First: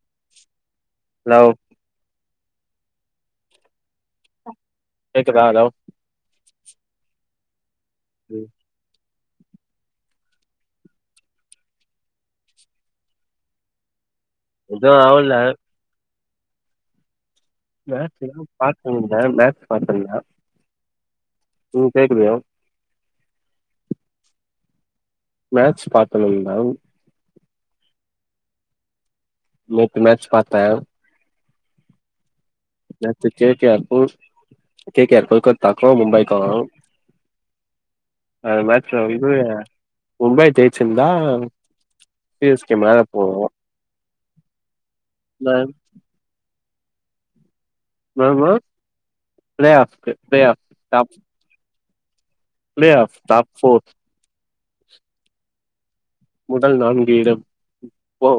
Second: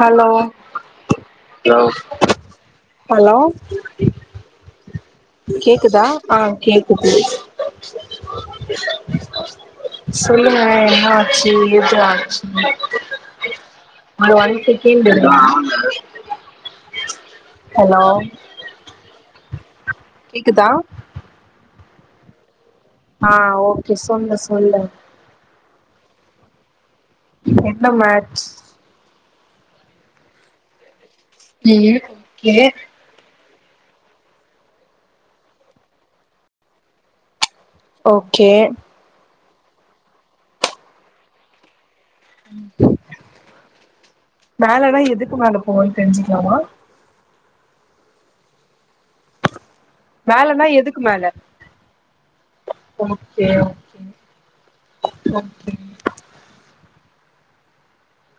Hello hello hello கேக்குதா hello கேக்குதா ஆ கேக்குது ம் சொல்லுங்க என்ன ஆச்சு எது ஆச்சு ஒரு ஒன் எதுவு செகண்ட்டு ஆவல [unintelligible] மேக்ஸ் எல்லும் பாத்திங்ளே மேக்ஸ் பாத்தன்னா கேக்குதா ம் கேக்குலியா ஆ ஓகே சொல்லு சொல்லு மேட்ச் பார்த்ததுண்டா என்ன மேட்ச் நேத்து மேட்ச் பாத்தே ம் ம் கே நேத்து கே கே ஆர் கும் கே கே ஆர் கொல்கத்தாக்கு மும்பைக்கு ஓகே அ மேட்ச்ல வந்து மும்பை ஜெய்ச்சிந்தா ம் மேலனா எதுக்கு மேல போவன் தெரிஞ்சிக்லாமா மாமா லேயா மேலனா எதுக்கு மேல play off okay top four okay முடல் நான்கு இடம் போ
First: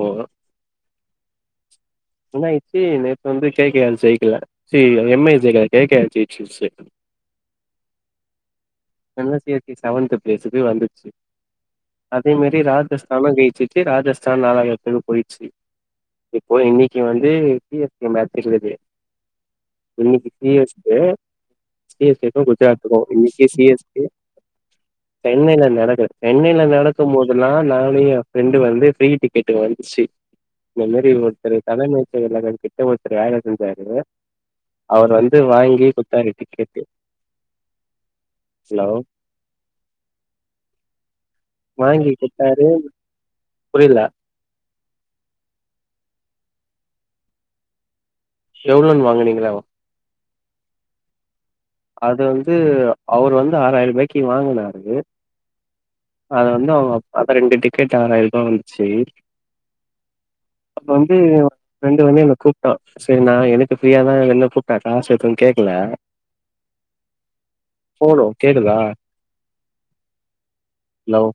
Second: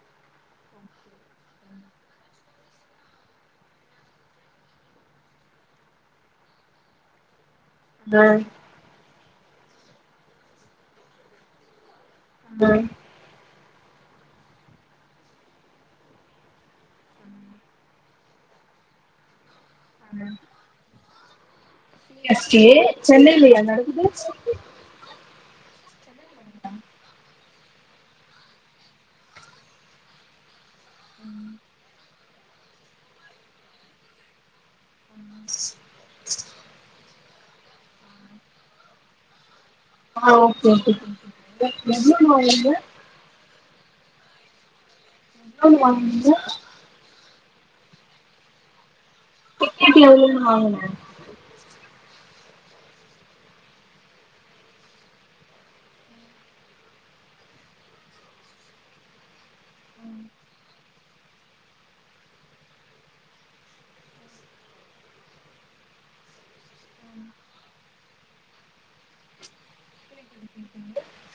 என்னாய்ச்சி நேத்து வந்து கே கே ஆர் ஜெயிக்கில சி எம் ஐ ஜெயிக்கல கே கே ஆர் ஜெயிசிச்சு ஆ நல்ல சி எஸ் கே செவன்த்து பிளேஸுகு வந்துச்சு அதே மாரி ஆ ராஜஸ் தானா ஜெயிச்சிட்டு ராஜஸ்தான் நாலாவது எட்த்துக்கு போயிட்ச்சி இப்போ இன்னைக் கே வந்து சி எஸ் கே மேட்ச் இருந்தது இன்னைக்கு C S K C S கேகு கே குஜராத்துகு இன்னைக்கே சென்னைலயா சி எஸ் கே நடக்குது சென்னைல நடக்கற சென்னைல நடக்கும் போதுல்லா நானு எ ஃப்ரெண்டு வந்து ஃப்ரீ டிக்கெட்டு வந்துசி இந்த மேரி ஒருத்தரு தலைமை செயலாளர் கிட்ட ஒருத்தரு வேல செஞ்சாரு அவுர் வந்து வாங்கி குத்தாரு டிக்கெட்டு ஹலோ ஆ ஓகே ஓகே வாங்கி எவ்ளோன்னு வாங்குனீங்க குடுத்தாரு எவ்ளோன்னு புரியல ஆ வாங்க எவ்ளோன் வாங்குனீங்களேவா இட்டு எவ்ளோன் வாங்கனே அது வந்து அவுர் வந்து ஆறாயிரபாய்க்கி வாங்கனாரு அது வந்து அவுங்கப் அத ரெண்டு டிக்கெட் ஆறாயிரபா வந்துச்சி உம் அப்ப வந்து ஃபிரண்ட்டு வந்து என்ன கூப்டா சேரி நா எனக்கு ஃப்ரீயாதா என்ன கூப்டா காசு எதுன் கேக்ல போனு கேக்குதா லவ்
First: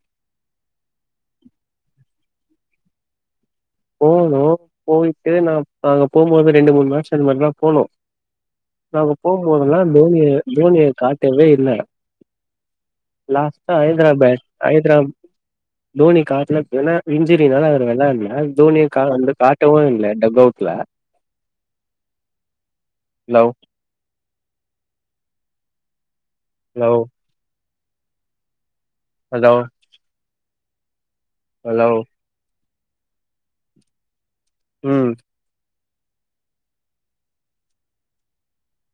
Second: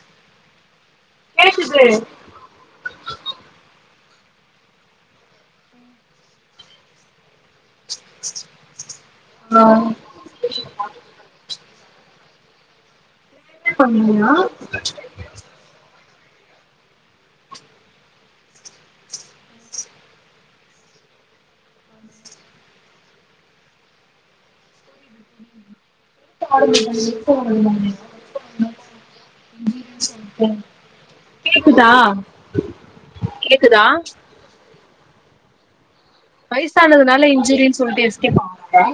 [inaudible] போனோ போயிட்டு நாப் அங்க போம்போது ரெண்டு மூன் வர்ஷோ இது மேர்தாம் போனோ நாங்கப் போம்போதல்லா டோனிய ஆ தோனிய காட்டவே இல்ல பே லாஸ்ட்டா பண்ணீங்களா ஹதராபேட் ஹதராப் டோனிக் காட்லப் எனா இஞ்சிரினால அவர் வெளாள்ல தோனிய கா அந்து காட்டவு இல்ல டக்கவுட்ல ஹலோ எப்போ ஹலோ ஆரம்மிக்குராங்க எப்போ ஆரம்பிப்பாங்க அதா ஓகேங்க ஹலோ கேக்குதா கேக்குதா ம் வைசானதுனால இன்ஜூரீன் சொல்ட்டு எஸ்கேப் ஆகுறாங்க.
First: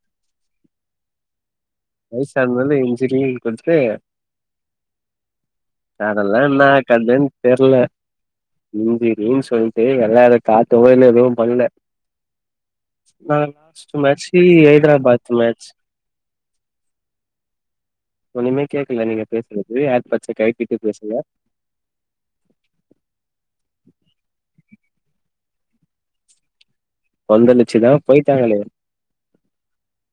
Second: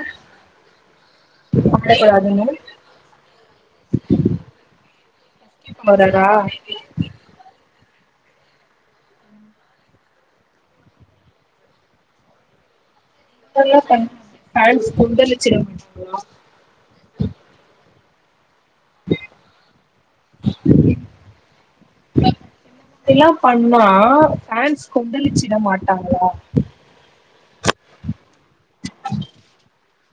வயசானதனால இஞ்சூரின்னு சொல்லிட்டு எஸ்கேப் ஆவாரா அதெலா என கதென் தெர்ல இந்தி ரீல் சொல்லிட்டு எல்லாரை காத்தவே இல்ல எதுவு பண்ணல நான் இதெல்லா பண்ண லாஸ்ட் மேச்சி, ஹைதராபாத் மேட்ச் எல்லா ஒன்னுமே கேக்கல நீங்க பேசுறது ஏர்பட்ஸை கழட்டிட்டு பேசுங்க தெல்லாம் பண்னா ஃபேன்ஸ் கொந்தளிச்சிற மாட்டாங்களா கொந்தலிச்சுதா போயிட்டாங்கலே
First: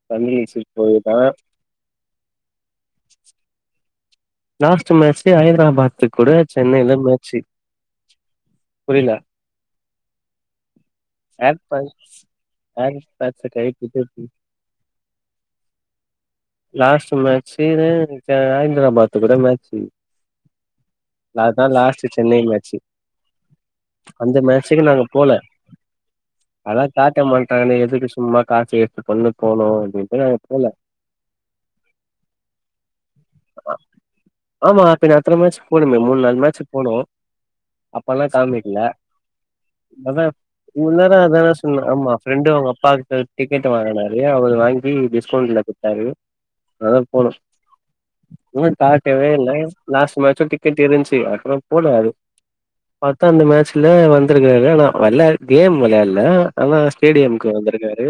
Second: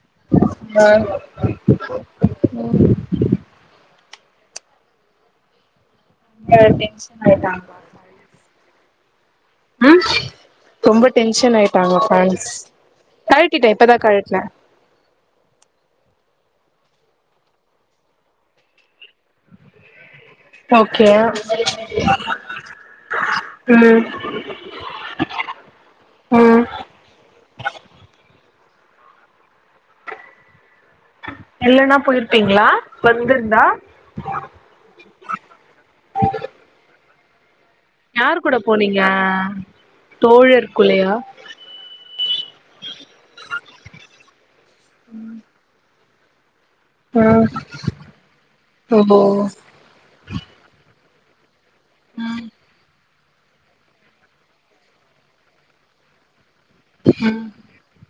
கொந்தலிச்சு போயிதா ம் லாஸ்ட் மேட்சு ஹைதராபாத்துகுட ஆ சென்னைல டென்ஷன் மேட்ச்சு ஆயிட்டாங்களா புரியில ம் ரொம்ப டென்ஷனா ஏர் ஆகிட்டாங்க பட்ஸ் ஃபான்ஸ் ஏர் பட்ஸ கழட்டிட்டே இப்பதா கழட்டிட்டு கழட்டுனே லாஸ்டு மேட்சு னு த ஹைதிராபாத் அது கூட லாச் ஓகே லாஸ்ட் சென்னை மேட்சு ம் அந்த மேட்சுக்கு நாங்க போல ம் அதா காட்ட மாட்டாங்கன்னு எதுக்கு சும்மா காஸ் வேஸ்ட் பண்ணுட் போணும் அப்டின் நாங்க போல்ல. இல்லனா போயிருப்பீங்களா வந்திருந்தா ஆமா, பின்னே அத்தன மேட்சுக்கு போனமே, மூணு நாலு மேட்சுக்கு போனோ பண யார் கூட காமிக்கல போனீங்க அத தோழர் இவ்ளோ கூலயா நேரோ அதானே சொன்னே ஆமா ஃப்ரெண்டு அவுங்க அப்பாகிட்ட டிக்கெட்ட வாங்கனாரு அவரு வாங்கி டிஸ்கவுண்ட்ல குடுத்தாரு அதா போனு ம் இன்வேட் ஓ காட் லாஸ்ட் மேட்சுயு கிரிக்கெட் இருந்துச்சு அதுக்கு நா போல ம் பத்தா இந்த மேட்சல வந்திருக்காக ஆனா வர்ல கேம் விளையாட்ல அதா ம் ஸ்டேடியமுக்கு வந்திருக்காரு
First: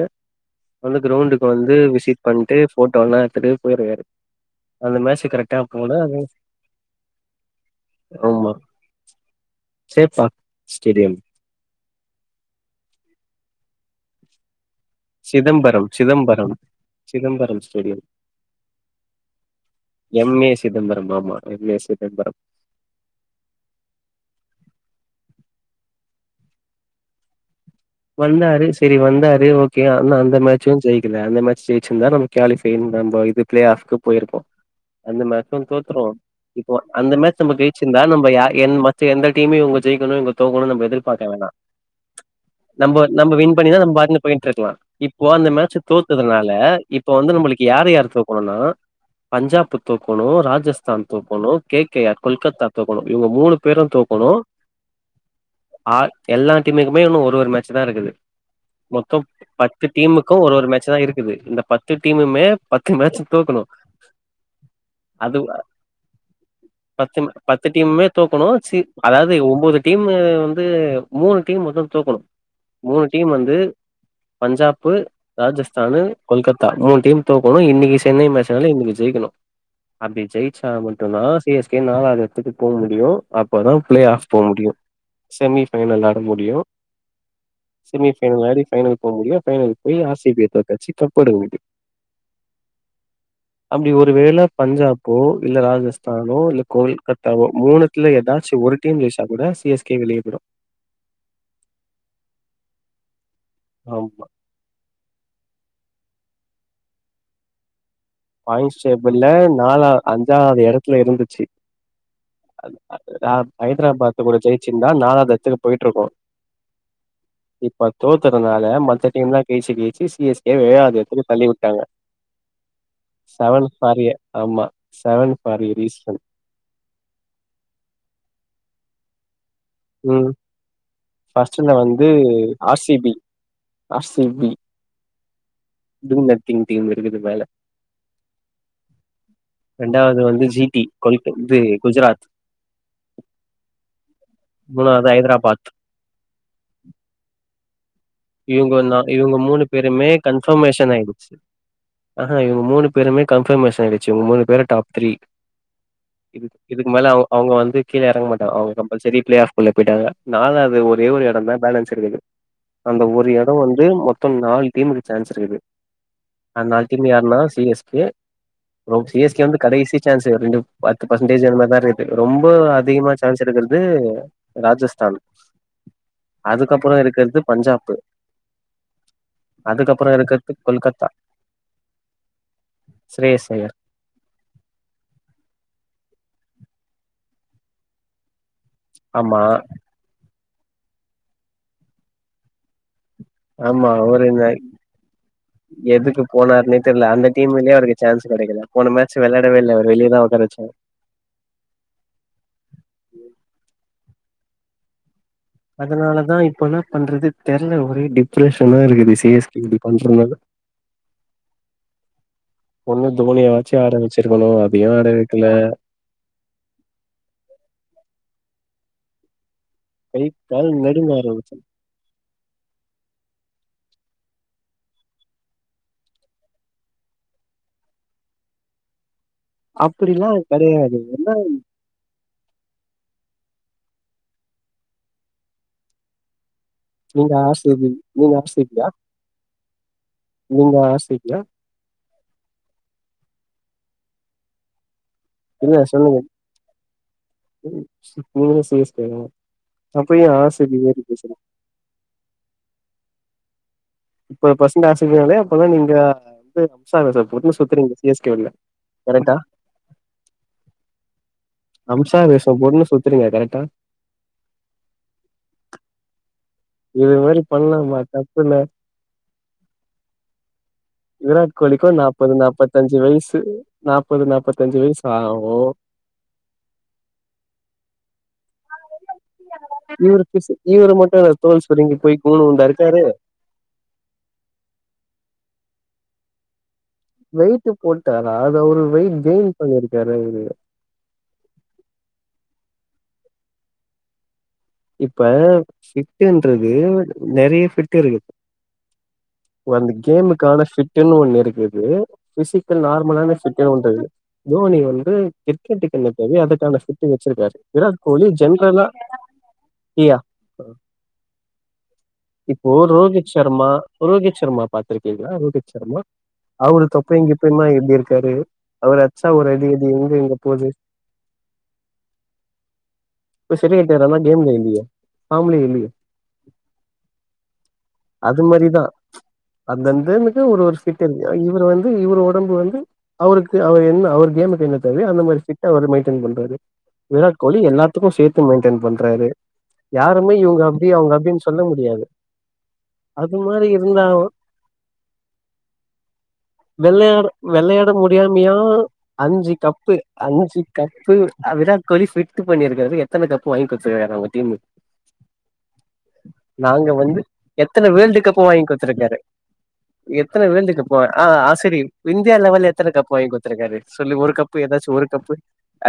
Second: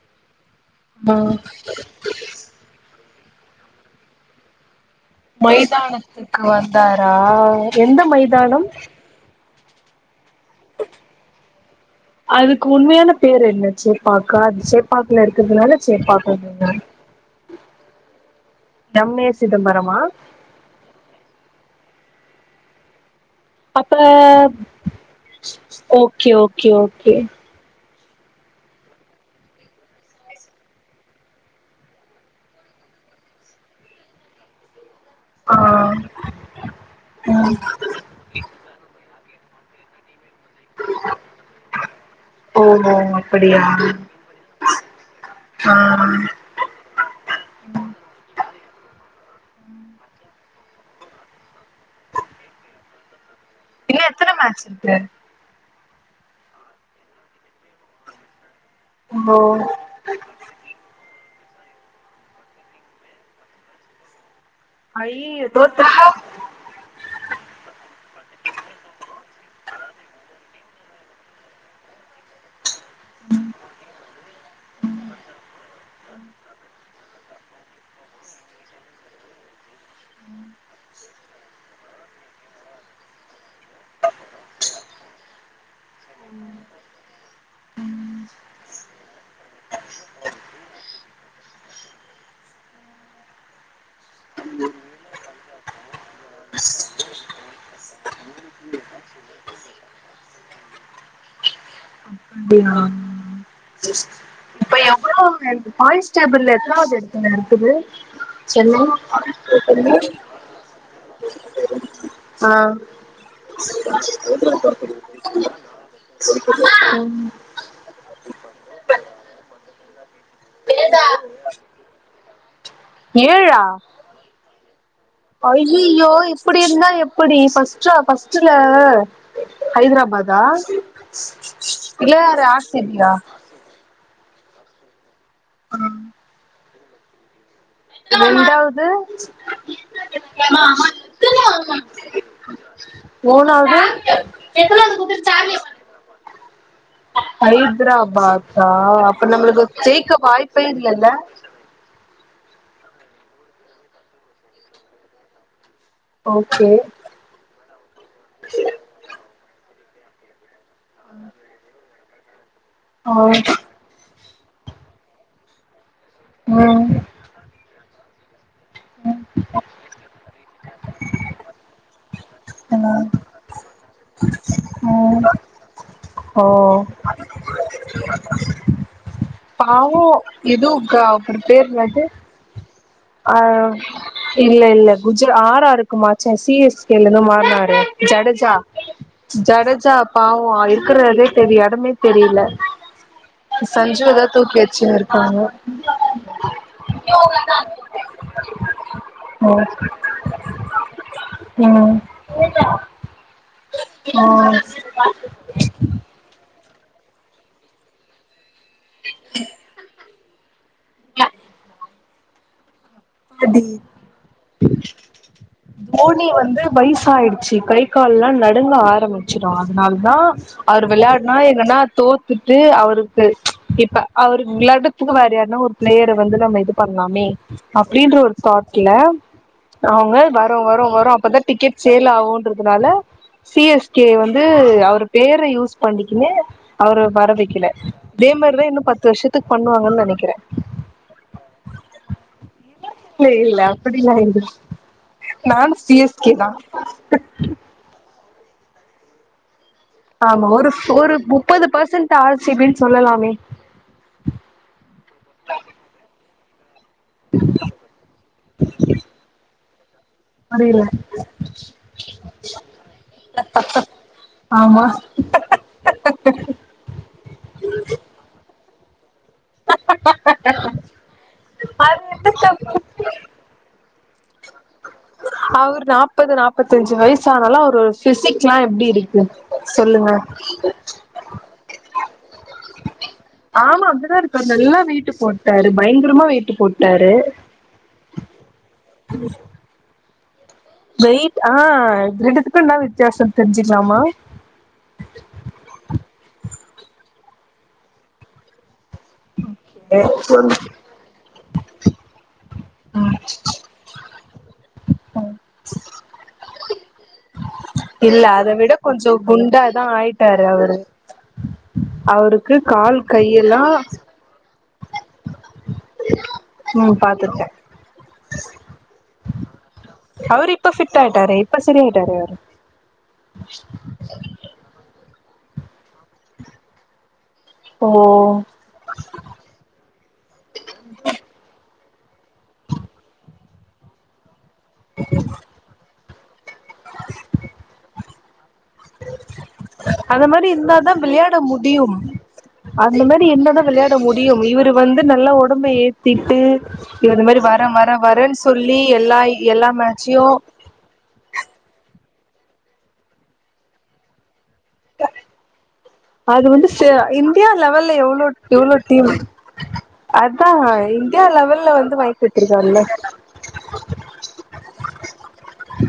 வந்து ம் கிரௌண்டுக்கு வந்து விசிட் பண்ணிட்டு போட்டோலா எடுத்துட்டு போயிருக்காரு அந்த மாரி சிகரெடா தானத்துக்கு வந்தாரா எந்த ஆமா மைதானம் சேப்பாக் ஸ்டேடியம் அதுக்கு உண்மையான பேர் என்ன சேப்பாக்கா அது சேப் பாக்குல இருக்கதுனால சிதம்பரம் சேப்பாக்கம் சிதம்பரம் வந்துட்டா சிதம்பரம் ஸ்டேடியம் எம் ஏ சிதம்பரமா எம் ஏ சிதம்பரம் ஆமா எம் ஏ சிதம்பரம் அப்ப ஓகே ஓகே ஓகே வந்தாரு சேரி வந்தாரு ஓகே ஆனா அந்த மேட்சச்சு ஜெயிக்கல அந்த மேட்ச் ஜெயிச்சிருந்தா நமக் கோலி ஃபைவ் நம்ப பிளே ஆப்க்கு போயிருக்கோ அந்த மேட்சையு ஆஹ் தோத்துருவோ இப்போ அந்த மேட்ச் நம்ம ச்சுந்தா நம்ப யா என் மத்த எந்த டீமு இவுங்க ஜெயிக்குனு இவுங்க தோக்கணு நம்ப எதிர்பார்க்க வேணா ஓ நம்ம நம்ம வின் அப்படியா பண்ணியிருந்தா நம்ம பாட்ல போயிட்டு இருக்கலா இப்போ அந்த ஆ மேட்ச் தோத்துனா இல்ல இப்ப வந்து நம்மளுக்கு யாரு யாரு தோக்கனுனா பஞ்சாபு தோக்கணு ராஜஸ்தான் தோக்கணு கே கே ஆர் கொல்கத்தா தோக்கணு இவுங்க மூணு பேரும் இன்னு எத்தன தோக்கணு மேட்ச் இருக்கு எல்லா ஆய் டீமுக்குமே இன்னும் ஒரு ஒரு மேட்ச்சு தா இருக்குது மொத்தம் ஓ பத்து டீமுக்கு ஒரு ஒரு மேட்ச் தா இருக்குது இந்த பத்து டீமுமே பத்து மேட்ச் தோக்கணு அது ஐயயோ தோத்தா பத்து ம பத்து டீமுமே தோக்கணு சி அதாவது ஒன்போது டீம் வந்து மூணு டீம் மொத்தோ தோக்கணு மூணு டீம் வந்து பஞ்சாப்பு ராஜஸ்தானு கொல்கத்தா மூணு டீம் தோக்கோணு இன்னிக்கு சென்னை மேச்னால இன்னிக்கு ஜெயிக்கணு அப்டி ஜெயிச்சா மட்டு தா சி எஸ் கே நாலாவது எடத்துக்கு போ முடியு அப்பதா பிளே ஆஃப் போ முடியு செமி ஃபைனல் ஆட முடியு செமிஃபைனல் ஆடி பைனல் போ முடியு பைனலு போய் ஆர் சி பி தோக்கடிச்சு கப்பெடுக்க முடியு [inaudible] அப்டி ஒரு வேள பஞ்சாப்போ இல்ல ராஜஸ்தானோ இல்ல கொல்கத்தாவோ மூணு இதுல ஏதாச்சு ஒரு டீம் ஜெயிச்சா கூட சி எஸ் கே வெளிய போய்டு அப்டியா சேர் ஆமா. இப்ப எவ்ளோ பாயிண்ஸ்டேபிள் எத்தனாவது எடத்துல இருக்குது பாயிண்ட்ஸ் சென்னை டேபிள்ல நாலா எடத்துல இருந்துச்சு. அ ஹைதராபாத் கூட ஜெயிச்சிருந்தா எடத்துக்கு போயிட்டுருக்கும். [unintelligible] அ ம் இப்ப தோத்ததுனால மத்த டீம்ல்லா ஜெய்ச்சு ஜெய்ச்சு சி எஸ் கே ஏழாவது எடத்துக்கு தள்ளி விட்டாங்க ஏழா செவன் ஃபார் எ ஆமா செவன் ஃபார் எ ரீசன் அப்டி இருந்தா எப்படி ஃபர்ஸ்டா ஃபர்ஸ்ட்டுல ம். ஹைதராபாத்தா ஃபர்ஸ்ட்ல வந்து இல்ல ஆர் சி ஆர்-சி-பி பியா ஆர் சி பி இதுக்கு மேர்த்திங் டீம் இருக்குது மேல ரெண்டாவுது ரெண்டாவது வந்து ஜி டி கொல்க இது [unintelligible] குஜராத் மூணாவுது மூணாவது [unintelligible] ஹைதராபாத் ஃவைவ் ஹைதராபாத்தா இவங்க நா அப்ப இவங்க நம்மளுக்கு மூணு பேருமே ஜெயிக்க வாய்ப்பே இல்லல்ல ஆ ஆ இவங் மூணு பேருமே கன்பர்மேஷன் ஆயிடுச்சு இவங் மூண பேர் டாப் த்ரீ இதுக்கு ஓகே இதுக்கு மேல அவங் அவங்க வந்து கீழே எறங்க மாட்டாங்க அவங்க கம்பல்சரி பிளே ஆஃப்குள்ள போயிட்டாங்க நாலாது ஒரு ஒரே ஒரு எடந்தா பேலன்ஸ் இருக்குது அந்த ஆ ஒரு எடோ வந்து மொத்த நாலு டீமுக்கு சான்ஸ் இருக்குது ம் அந்நால் டீம் யாருன்னா C S K bro CSK வந்து கடைசி சான்ஸு ரெண்டு பத்து பர்செண்டேஜ் அந்த மார்தா இருக்குது ரொம்ப அதிகமா சான்ஸ் எடுக்கறது ராஜஸ்தான் ம் ஓ அதுக்கப்றோ எடுக்கறது பஞ்சாப்பு பாவோ அதுக்கப்புறோ இருக்கிறது எது கா கொல்கத்தா பேர் என்னது ஆ ஸ்ரேயஸ் ஐயர் இல்ல இல்ல குஜ ஆர் ஆர்க்கு மாறுச்ச சி எஸ் கேலந்து மாறுனாரே ஜடஜா ஆமா ஜடஜா பாவோ இருக்கறதே தெரி எடமே தெரில ஆமா அவரு சஞ்சுவதா இந்த தூக்கி வெச்சினு இருக்காங்க எதுக்கு போனாருன்னே தெர்ல அந்த டீமுலே அவருக்கு சான்ஸ் கெடைக்கல போன மேட்ச் வெளாடவே இல்ல அவரு வெளியதா ஒக்கார வெச்சாங்க ம் ஓ [unintelligible] அதனாலதா இப்பன்னா பண்றது தெர்ல ஒரே டி ஃப்ரெஷராருக்குது சி எஸ் கே இப்டி பண்றனால [unintelligible] ஒண்ணு அடி தோனியவாச்சு ஆட வச்சிருக்கனு அதையு ஆட வெக்கல தோனி வந்து வய்சாய்டுச்சி கை கால்லா நடுங்க ஆரம் ச்சுடு அத்னால் தா கை கால் அவர் நடுங்க வெளாட்னா ஆரம்பிச்சு என்னன்னா தோ த்துட்டு அவருக்கு இப்ப அவரு விளாட்றத்துக்கு வேற யார்ன்னா ஒரு ப்ளேயர வந்து நம்ம இது பண்லாமே அப்டின்ற ஒரு தாட்ல அவங்க அப்டிலா வரு வரு கெடையாது வரு என்ன அப்பதா டிக்கெட் சேல் ஆகுன்றதுனால சி எஸ் கே வந்து அவுரு பேர யூஸ் பண்ணிக்கினு அவரு வர நீங்க ஆர் வெக்கல சி பி இதே நீங்க ஆர் சி மாரிதா இன்னு பத்து வருஷத்துக் பண்ணுவாங்கன் நெனக்கிறே வாசி ஏ இல்ல இல்ல அப்படில்லா இல்ல நானு இல்ல சி எஸ் சொல்லுங்க கே தா [unintelligible] நீங்களு சி எஸ் கே வா அப்ப ஏ ஆமா ஆர் சி ஒரு பி ஃப் பத்தி ஒரு பேசுறீங்க முப்பது பர்சன்ட் ஆர் சி பி ன் சொல்லலாமே முப்பது பசன்ட் ஆர் சி பி ன்னாலே அப்பதா நீங்க து [unintelligible] ஒரு பூவ சுத்துறீங்க சி எஸ் கே உள்ள கரெக்ட்டா அது இல்ல அம்சா வேஷோ போட்னு சுத்துறீங்க கரெக்டா ஆமா இது மாரி பண்லாமா தப்பில்ல விராட் கோலிக்கூ அது என்ன நாப்பது தப்பு நாப்பத்தஞ்சு வயிசு நாப்பது நாப்பத்தஞ்சு வயிசு அவுர் நாப்பது நாப்பத்தஞ்சு வய்சானாலு அவுரு ஃபிசிக்லா எப்டி இருக்கு சொல்லுங்க இவுரு ஃபிசிக் இவரு மட்டு என்ன தோல் சுருங்கிப் போய் கூன் உழ்ந்தா இருக்காரு ஆமா அப்பிடி தா இருக்காரு நல்லா வெய்ட்டு போட்டாரு பயங்கரமா வெய்ட்டு போட்டாரு வெய்ட்டு போட்டாரா அது அவுரு வெயிட் கெய்ன் பண்ணீருக்காரு அவுரு வெய்ட் ஆ ரெண்டுத்துக்கு என்ன வித்தியாசோ தெர்ஞ்சிக்லாமா இப்ப ஃபிட்டுன்றது நெறைய ஃபிட்டிருக்கு வந்து கேமுக்கான ம் ஃபிட் ட்டுன் ஒன்னுருக்குது ஃபிசிக்கல் நார்மலான ஃபிட்டுன் ஒன்ருக்குது தோனி வந்து கிரிக்கெட்டுக்கென்ன தேவையோ அதுக்கான ஃபிட்டு வச்சிருக்காரு விராட் இல்ல கோலி அத விட ஜென்ரலா கொஞ்சோ குண்டா [unintelligible] தா யா ஆய்ட்டாரு அவுரு அவுருக்கு இப்போ கால் ரோஹித் கையெல்லா சர்மா ரோஹித் சர்மா பாத்துருக்கீங்களா ரோஹித் சர்மா அவரு ம் தொப்பையு பாத்துருக்கே கிப்பையுமா எப்டி இருக்காரு அவர் அட்ச்சா ஒரு அடி இது எங்க எங்க அவரு போது இப்ப ஃபிட் ஆயிட்டாரு இப்ப சரியாயிட்டாரு அவரு இப்ப சரி ஆய்ட்டாரு ஆனா கேம் ம்ல இல்லியே ஃபாம்ல இல்லியே ஓ அது மாரிதா அந்தந்தனுக்கு ஒரு ஒரு ஃபிட் இருக்கு இவுரு வந்து இவுரு ஒடம்பு வந்து அவுருக்கு அவுர் என்ன அவுர் கேமு கு என்ன தேவையோ அந்த மாரி ஃபிட் அவரு மெய்ன்டென் பண்றாரு விராட் கோலி எல்லாத்துக்கு சேத்து மெய்ன்டென் பண்றாரு அந்த யாருமே மாரி இவுங்க அப்டி இருந்தாதா அவுங்க விளையாட அப்டின் சொல்ல முடியும் முடியாது அந்த மாரி அது இர்ந்தா தா விளாட இருந்தா முடியு இவுரு வந்து நல்லா ஒடம்ப ஏத்திட்டு இல்ல அது வெளையாட மாரி வர வெளையாட வர வரன் முடியாமையா சொல்லி எல்லா இ அஞ்சு எல்லா கப்பு மேச்யு அஞ்சு கப்பு அ விராட் கோலி ஃபிட்டு பண்ணிருக்காரு எத்தன கப்பு வாங்கி குத்துருக்காரு அவங்க டீமு அது வந்து சே நாங்க வந்து இந்தியா எத்தன லெவல்ல வேர்ல்டு எவ்ளோ கப்பு வாங்கி எவ்ளோ டீமு குடுத்துருக்காரு எத்தன அதா வேர்ல்டு கப்பு ஆ இந்தியா லெவல்ல வந்து வாய்ங் குட்த்திருக்காருல்ல த்துருக்காரு சொல்லு ஒரு கப்பு ஏதாச்சு ஒரு கப்பு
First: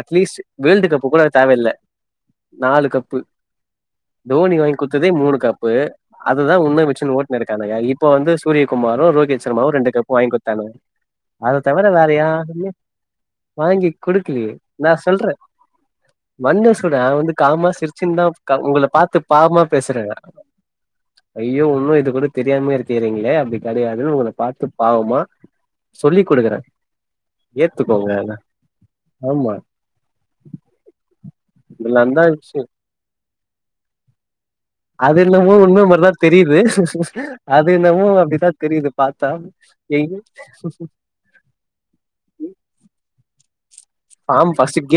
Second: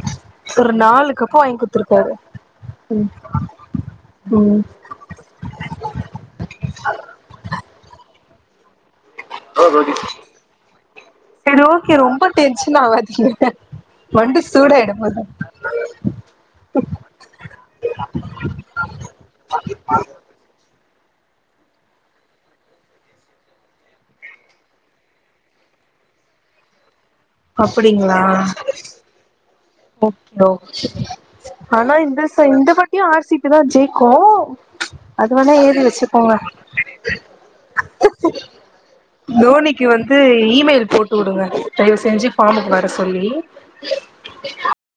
அட்லீஸ் ஒரு வேல்டு் கப்பு நாலு கூட வாங்கி தேவையில்ல குடுத்துருக்காரு நாலு கப்பு தோணி ம் வாங் குட்த்ததே மூணு கப்பு அதுதா உன்னு வெச்சின்னு ஓட்னுருக்கானுக இப்ப வந்து சூரியகுமாரு, ரோ ஹித் சர்மாவு ரெண்டு கப்பு வாய்ங் குட்த்தானுங்க சரி அவ்ர் தவுர ஓகே வேற ரொம்ப யாருமே டென்ஷன் ஆவாதீங்க வாங்கிக் வண்டி குடுக்கலயே நா சூடாயிட போது சொல்றே மன்னு சொல்ற அவ வந்து காமா சிரிச்சின் தா கா உங்கள பாத்து பாவ்மா பேசுற ஐயோ உன்னு இது கூட தெரியாமயே இருக்கியறீங்ளே அப்பிடி கெடையாதுன்னு உங்கள பாத்து பாவமா சொல்லி்க் குடுக்கற ஏத்துக்கோங்க அப்டிங்களா அத ஆமா ஓகே ஓகே ஆனா இதெல்லா இந்த தா ச விஷயோ இந்த வாட்டியு ஆர் சி பி தா ஜெய்க்கு அது என்னமோ உண்ம மாரிதா தெரிது அது என்னமோ அப்டிதா தெரிது பாத் தோனிக்கு வந்து இமெயில் போட்டு உடுங்க தயவு செஞ்சு ஃபார்முக்கு வர சொல்லி ஃபார்ம் ஃபர்ஸ்ட்டு கீர்